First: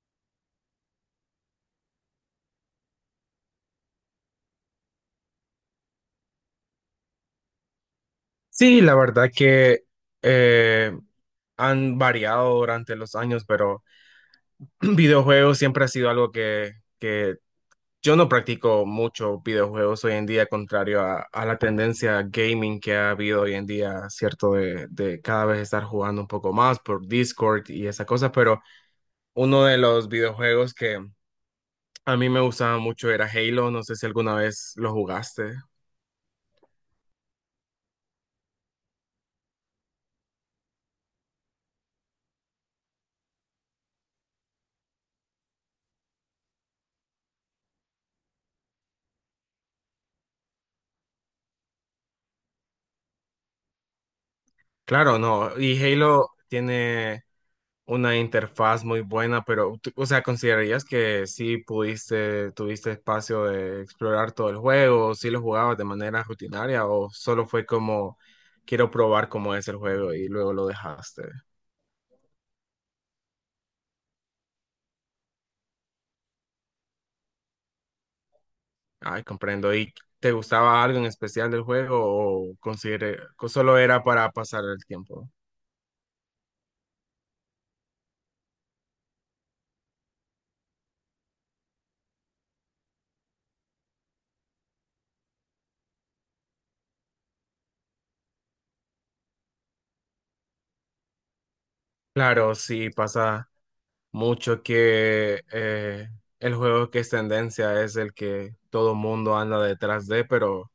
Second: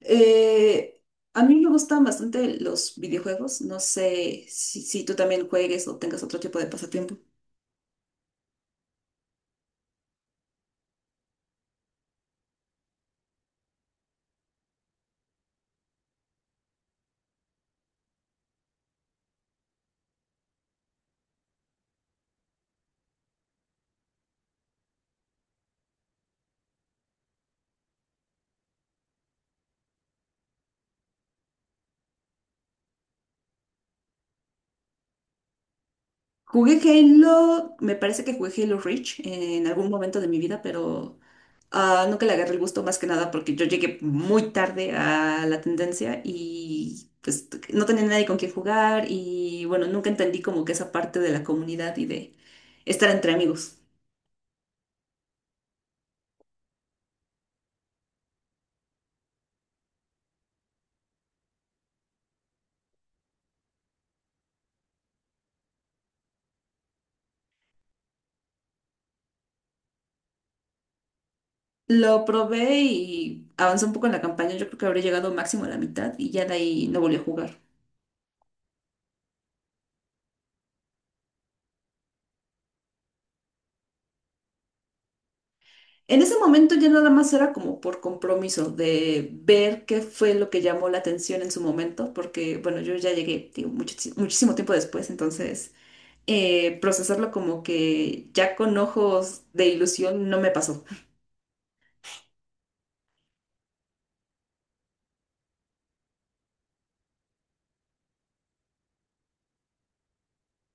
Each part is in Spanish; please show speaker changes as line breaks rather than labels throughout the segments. Eh, a mí me gustan bastante los videojuegos. No sé si tú también juegues o tengas otro tipo de pasatiempo.
Sí, la verdad que eh, han variado durante los años, pero videojuegos siempre ha sido algo que yo no practico mucho videojuegos hoy en día, contrario a la tendencia gaming que ha habido hoy en día, ¿cierto? De cada vez estar jugando un poco más por Discord y esa cosa, pero uno de los videojuegos que a mí me gustaba mucho era Halo, no sé si alguna vez lo jugaste.
Jugué Halo, me parece que jugué Halo Reach en algún momento de mi vida, pero nunca le agarré el gusto más que nada porque yo llegué muy tarde a la tendencia y pues no tenía nadie con quien jugar y bueno, nunca entendí como que esa parte de la comunidad y de estar entre amigos.
Claro, no. Y Halo tiene una interfaz muy buena, pero, o sea, ¿considerarías que sí pudiste, tuviste espacio de explorar todo el juego? ¿Sí lo jugabas de manera rutinaria o solo fue como, quiero probar cómo es el juego y luego lo dejaste?
Lo probé y avanzó un poco en la campaña. Yo creo que habré llegado máximo a la mitad y ya de ahí no volví a jugar.
Ay, comprendo. ¿Y te gustaba algo en especial del juego o solo era para pasar el tiempo?
En ese momento ya nada más era como por compromiso de ver qué fue lo que llamó la atención en su momento, porque bueno, yo ya llegué, digo, muchísimo tiempo después, entonces procesarlo como que ya con ojos de ilusión no me pasó.
Claro, sí pasa. Mucho que el juego que es tendencia es el que todo mundo anda detrás de, pero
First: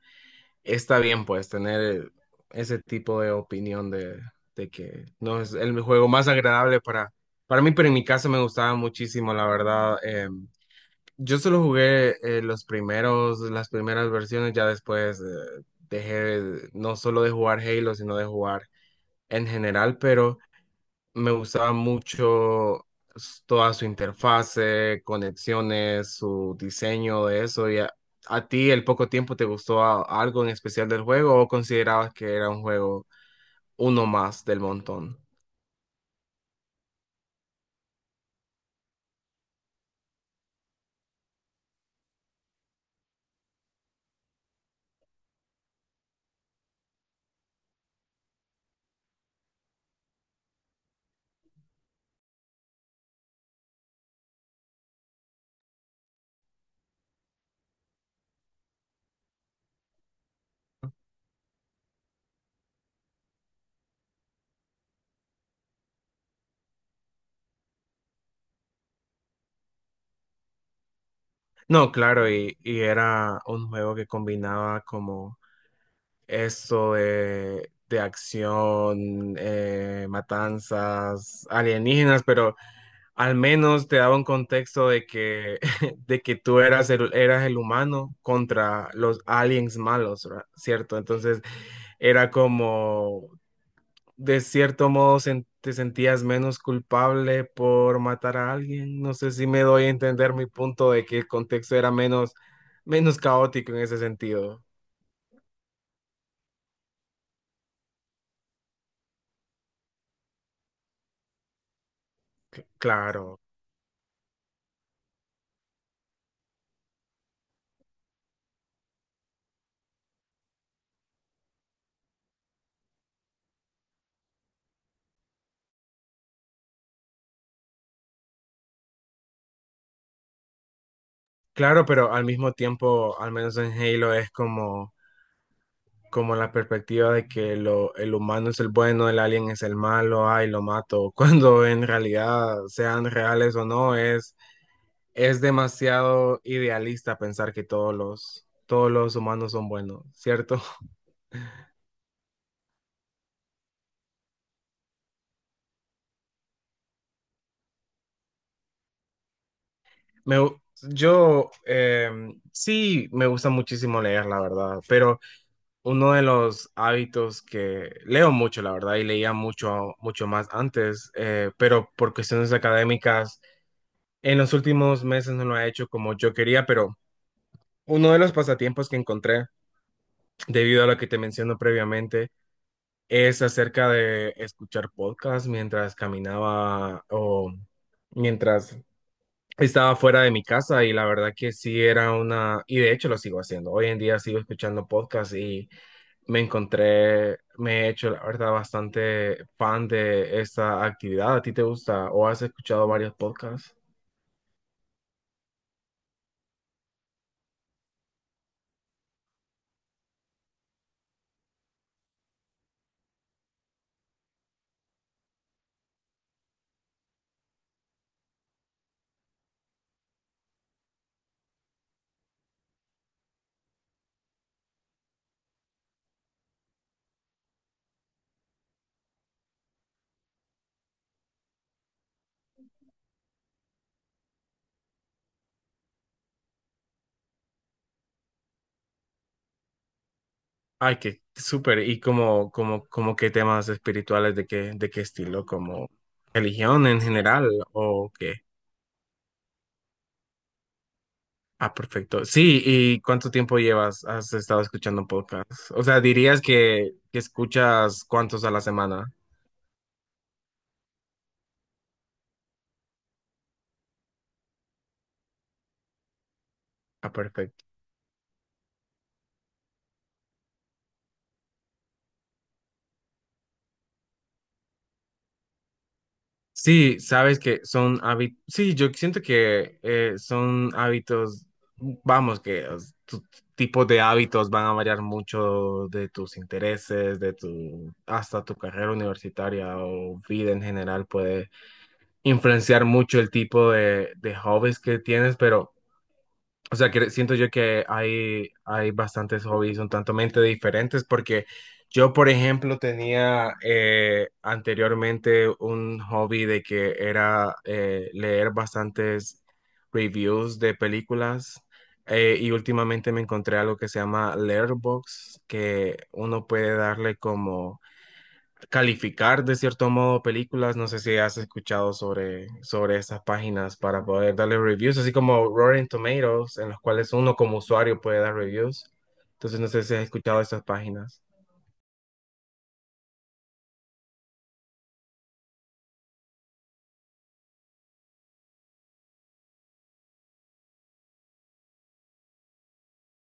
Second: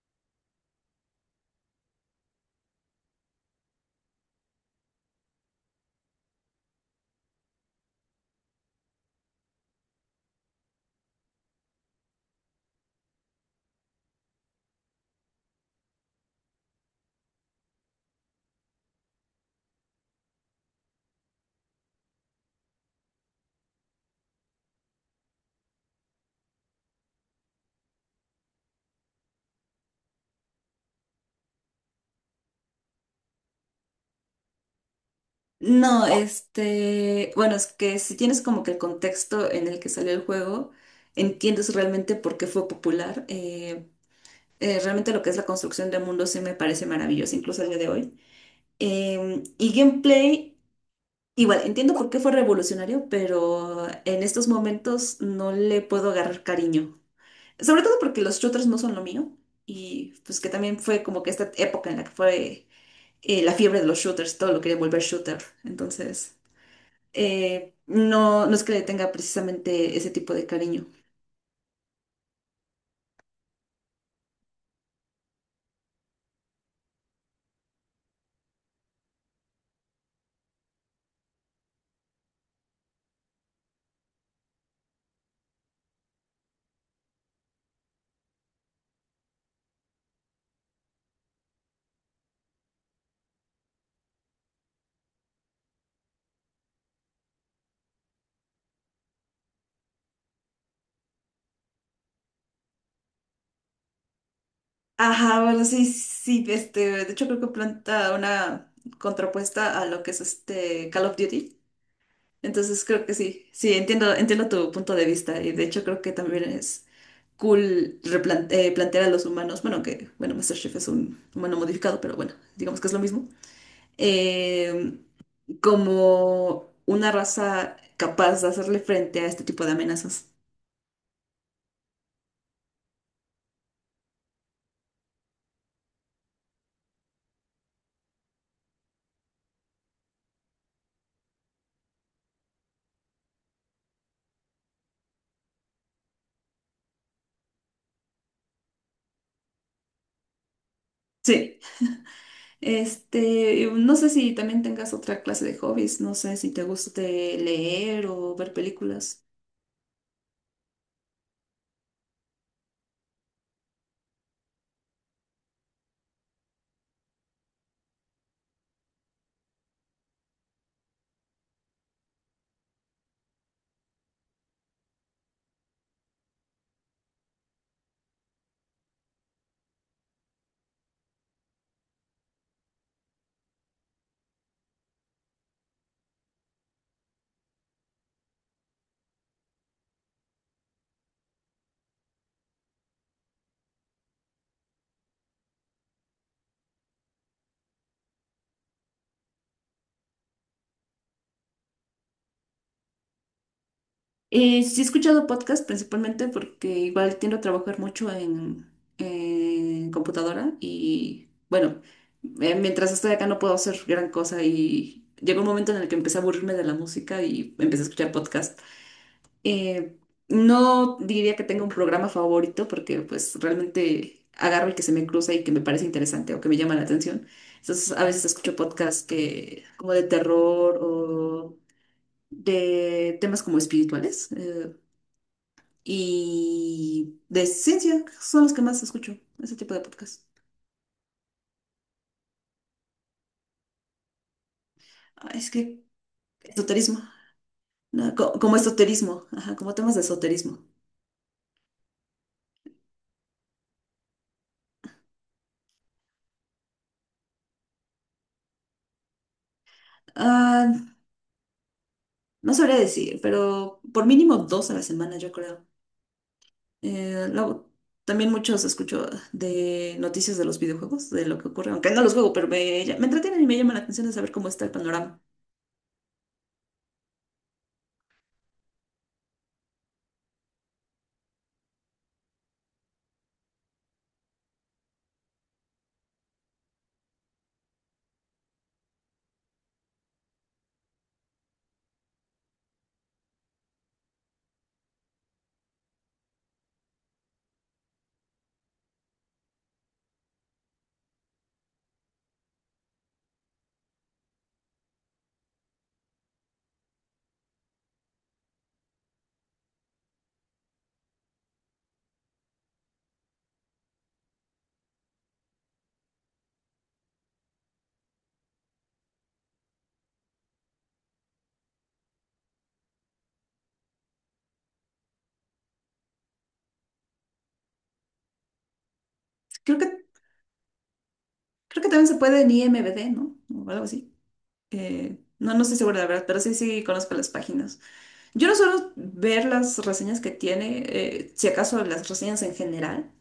está bien pues tener ese tipo de opinión de que no es el juego más agradable para mí, pero en mi caso me gustaba muchísimo, la verdad. Yo solo jugué los primeros, las primeras versiones, ya después dejé no solo de jugar Halo, sino de jugar en general, pero... Me gustaba mucho toda su interfase, conexiones, su diseño de eso. A ti, el poco tiempo, te gustó algo en especial del juego o considerabas que era un juego uno más del montón?
No, este, bueno, es que si tienes como que el contexto en el que salió el juego, entiendes realmente por qué fue popular. Realmente lo que es la construcción de mundos sí me parece maravilloso, incluso el día de hoy. Y gameplay, igual, entiendo por qué fue revolucionario, pero en estos momentos no le puedo agarrar cariño. Sobre todo porque los shooters no son lo mío. Y pues que también fue como que esta época en la que fue la fiebre de los shooters, todo lo quería volver shooter. Entonces, no, no es que le tenga precisamente ese tipo de cariño.
No, claro, y era un juego que combinaba como esto de acción, matanzas, alienígenas, pero al menos te daba un contexto de que, de que tú eras eras el humano contra los aliens malos, ¿verdad? ¿Cierto? Entonces era como, de cierto modo, te sentías menos culpable por matar a alguien. No sé si me doy a entender mi punto de que el contexto era menos caótico en ese sentido.
Ajá, bueno, sí, sí, este, de hecho creo que planta una contrapuesta a lo que es este Call of Duty.
C-
Entonces creo que
claro,
sí, sí, entiendo, entiendo tu punto de vista y de hecho creo que también es cool plantear a los humanos, bueno, que, bueno, Master Chief es un humano modificado, pero bueno, digamos que es lo mismo, eh, como una raza capaz de hacerle frente a este tipo de amenazas.
claro, pero al mismo tiempo, al menos en Halo es como... Como la perspectiva de que el humano es el bueno, el alien es el malo, ay, lo mato, cuando en realidad sean reales o no, es demasiado idealista pensar que todos los humanos son buenos, ¿cierto?
Sí. Este, no sé si también tengas otra clase de hobbies, no sé si te guste leer o ver películas.
Me, gu- yo sí me gusta muchísimo leer, la verdad, pero uno de los hábitos que leo mucho, la verdad, y leía mucho, mucho más antes, pero por cuestiones académicas en los últimos meses no lo ha hecho como yo quería, pero uno de los pasatiempos que encontré, debido a lo que te menciono previamente, es acerca de escuchar podcasts mientras caminaba o mientras estaba fuera de mi casa y la verdad que sí era una, y de hecho lo sigo haciendo. Hoy en día sigo escuchando podcasts y me encontré, me he hecho la verdad bastante fan de esta actividad. ¿A ti te gusta o has escuchado varios podcasts?
Sí he escuchado podcast principalmente porque igual tiendo a trabajar mucho en computadora y bueno, mientras estoy acá no puedo hacer gran cosa y llegó un momento en el que empecé a aburrirme de la música y empecé a escuchar podcast. Eh, no diría que tenga un programa favorito porque pues realmente agarro el que se me cruza y que me parece interesante o que me llama la atención. Entonces a veces escucho podcasts que como de terror o de temas como espirituales y de ciencia son los que más escucho, ese tipo de podcasts.
Ay, qué súper. ¿Y como, como qué temas espirituales, de qué
Ah,
estilo?
es que
¿Como religión
esoterismo,
en general o
no,
qué?
como esoterismo, ajá, como temas de esoterismo.
Ah, perfecto. Sí, ¿y cuánto tiempo llevas? ¿Has estado escuchando podcast? O sea, dirías que escuchas cuántos a la semana.
Ah, no sabría decir, pero por mínimo dos a la semana yo creo.
Ah,
Eh,
perfecto.
luego, también muchos escucho de noticias de los videojuegos, de lo que ocurre, aunque no los juego, pero me entretienen y me llama la atención de saber cómo está el panorama.
Sí, sabes que son hábitos, sí, yo siento que son hábitos, vamos, que tu tipo de hábitos van a variar mucho de tus intereses, de tu, hasta tu carrera universitaria o vida en general puede influenciar mucho el tipo de hobbies que tienes, pero... O sea, que siento yo que hay bastantes hobbies un tanto mente diferentes porque yo, por ejemplo, tenía anteriormente un hobby de que era leer bastantes reviews de películas y últimamente me encontré algo que se llama Letterboxd, que uno puede darle como calificar de cierto modo películas. No sé si has escuchado sobre esas páginas para poder darle reviews, así como Rotten Tomatoes, en los cuales uno como usuario puede dar reviews. Entonces, no
Creo
sé
que,
si has escuchado esas páginas.
creo que también se puede en IMDb, ¿no? O algo así. No estoy segura de la verdad, pero sí, sí conozco las páginas. Yo no suelo ver las reseñas que tiene, si acaso las reseñas en general,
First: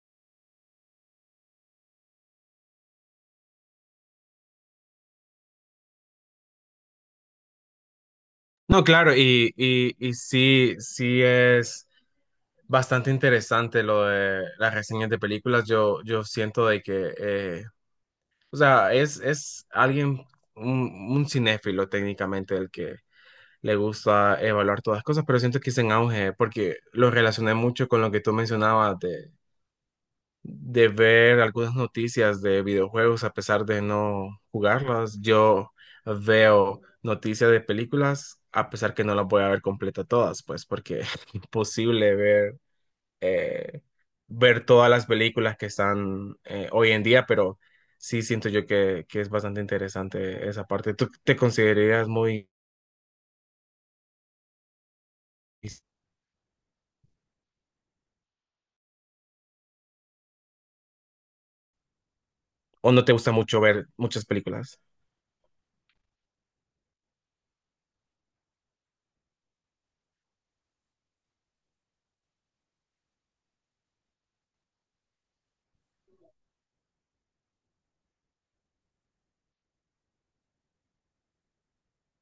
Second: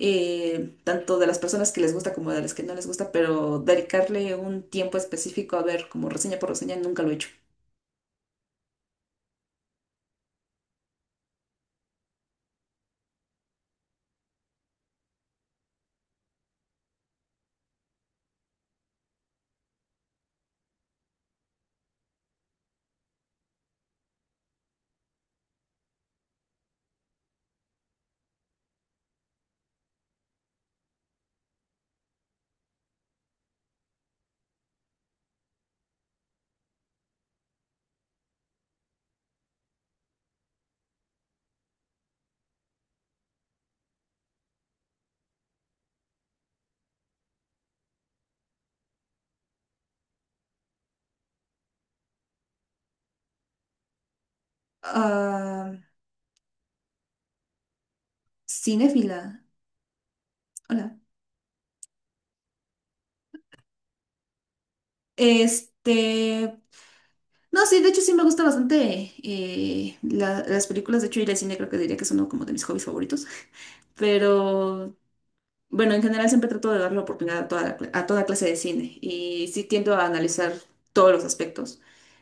tanto de las personas que les gusta como de las que no les gusta, pero dedicarle un tiempo específico a ver como reseña por reseña nunca lo he hecho.
No, claro, y sí, sí es bastante interesante lo de las reseñas de películas. Yo siento de que, o sea, es alguien, un cinéfilo técnicamente el que le gusta evaluar todas las cosas, pero siento que es en auge porque lo relacioné mucho con lo que tú mencionabas de ver algunas noticias de videojuegos a pesar de no jugarlas. Yo veo noticias de películas a pesar que no las voy a ver completa todas, pues porque es imposible ver, eh, ver todas las películas que están hoy en día, pero... Sí, siento yo que es bastante interesante esa parte. ¿Tú te considerarías muy
Ah, cinéfila. Hola.
¿O no te gusta mucho ver muchas películas?
Este. No, sí, de hecho sí me gusta bastante las películas. De hecho, ir al cine creo que diría que es uno como de mis hobbies favoritos. Pero bueno, en general siempre trato de dar la oportunidad a toda, a toda clase de cine. Y sí tiendo a analizar todos los aspectos.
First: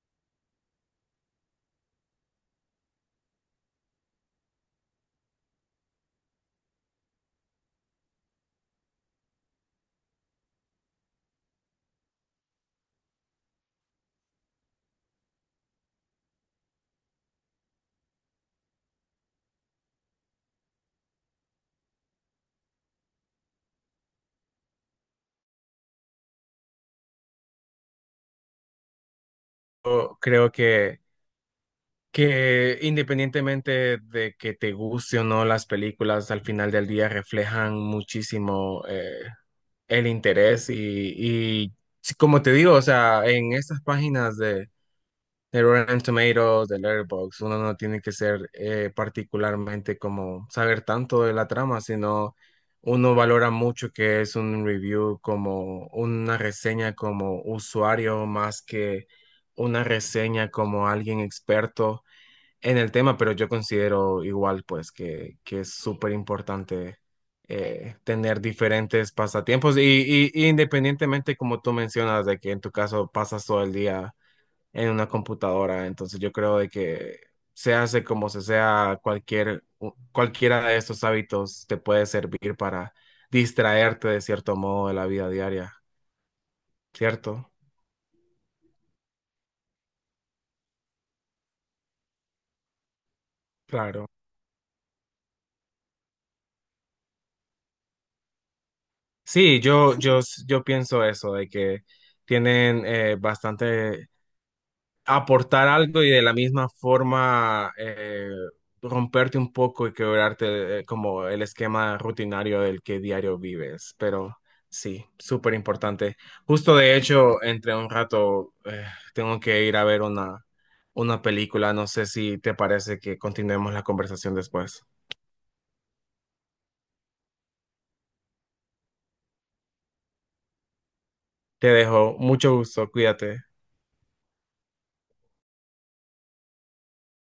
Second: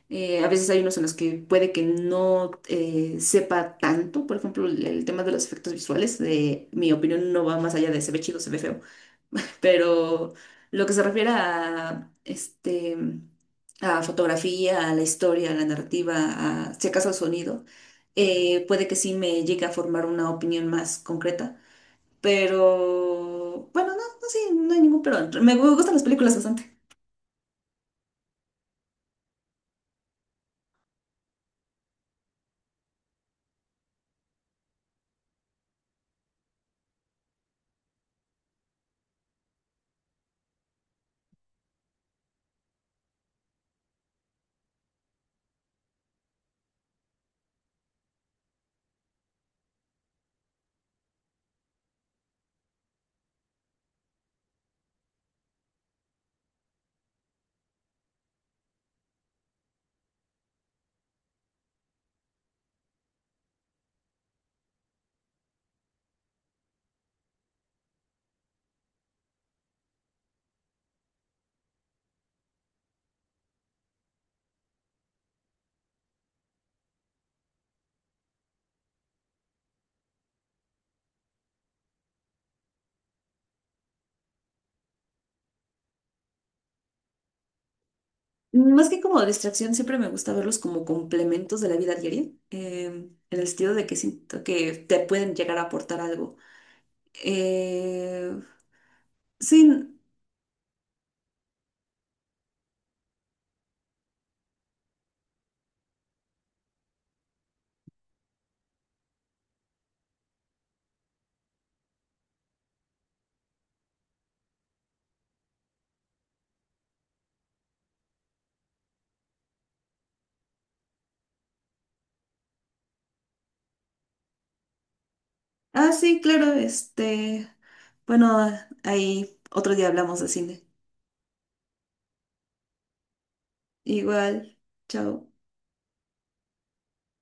A veces hay unos en los que puede que no sepa tanto. Por ejemplo, el tema de los efectos visuales. De mi opinión no va más allá de se ve chido, se ve feo. Pero lo que se refiere a, este, a fotografía, a la historia, a la narrativa, a si acaso al sonido, puede que sí me llegue a formar una opinión más concreta. Pero bueno, no, no, sí, no hay ningún pero. Me gustan las películas bastante.
Yo creo que independientemente de que te guste o no las películas, al final del día reflejan muchísimo el interés y sí, como te digo, o sea, en estas páginas de Rotten Tomatoes, de Letterboxd, uno no tiene que ser particularmente como saber tanto de la trama, sino uno valora mucho que es un review como una reseña como usuario más que una reseña como alguien experto en el tema, pero yo considero igual pues que es súper importante. Tener diferentes pasatiempos y independientemente como tú mencionas de que en tu caso pasas todo el día en una computadora. Entonces yo creo de que se hace como se sea, cualquier, cualquiera de estos hábitos te puede servir para distraerte de cierto modo de la vida diaria, ¿cierto?
Más que como distracción, siempre me gusta verlos como complementos de la vida diaria, eh, en el sentido de que
Claro.
siento que te pueden llegar a aportar algo. Eh,
Sí,
sí.
yo pienso eso, de que tienen bastante aportar algo y de la misma forma romperte un poco y quebrarte como el esquema rutinario del que diario vives. Pero sí, súper importante. Justo de hecho, entre un rato tengo que ir a ver una película. No sé si te parece que continuemos la conversación después.
Ah, sí, claro, este, bueno, ahí otro día hablamos de cine.
Te dejo. Mucho gusto. Cuídate.
Igual, chao.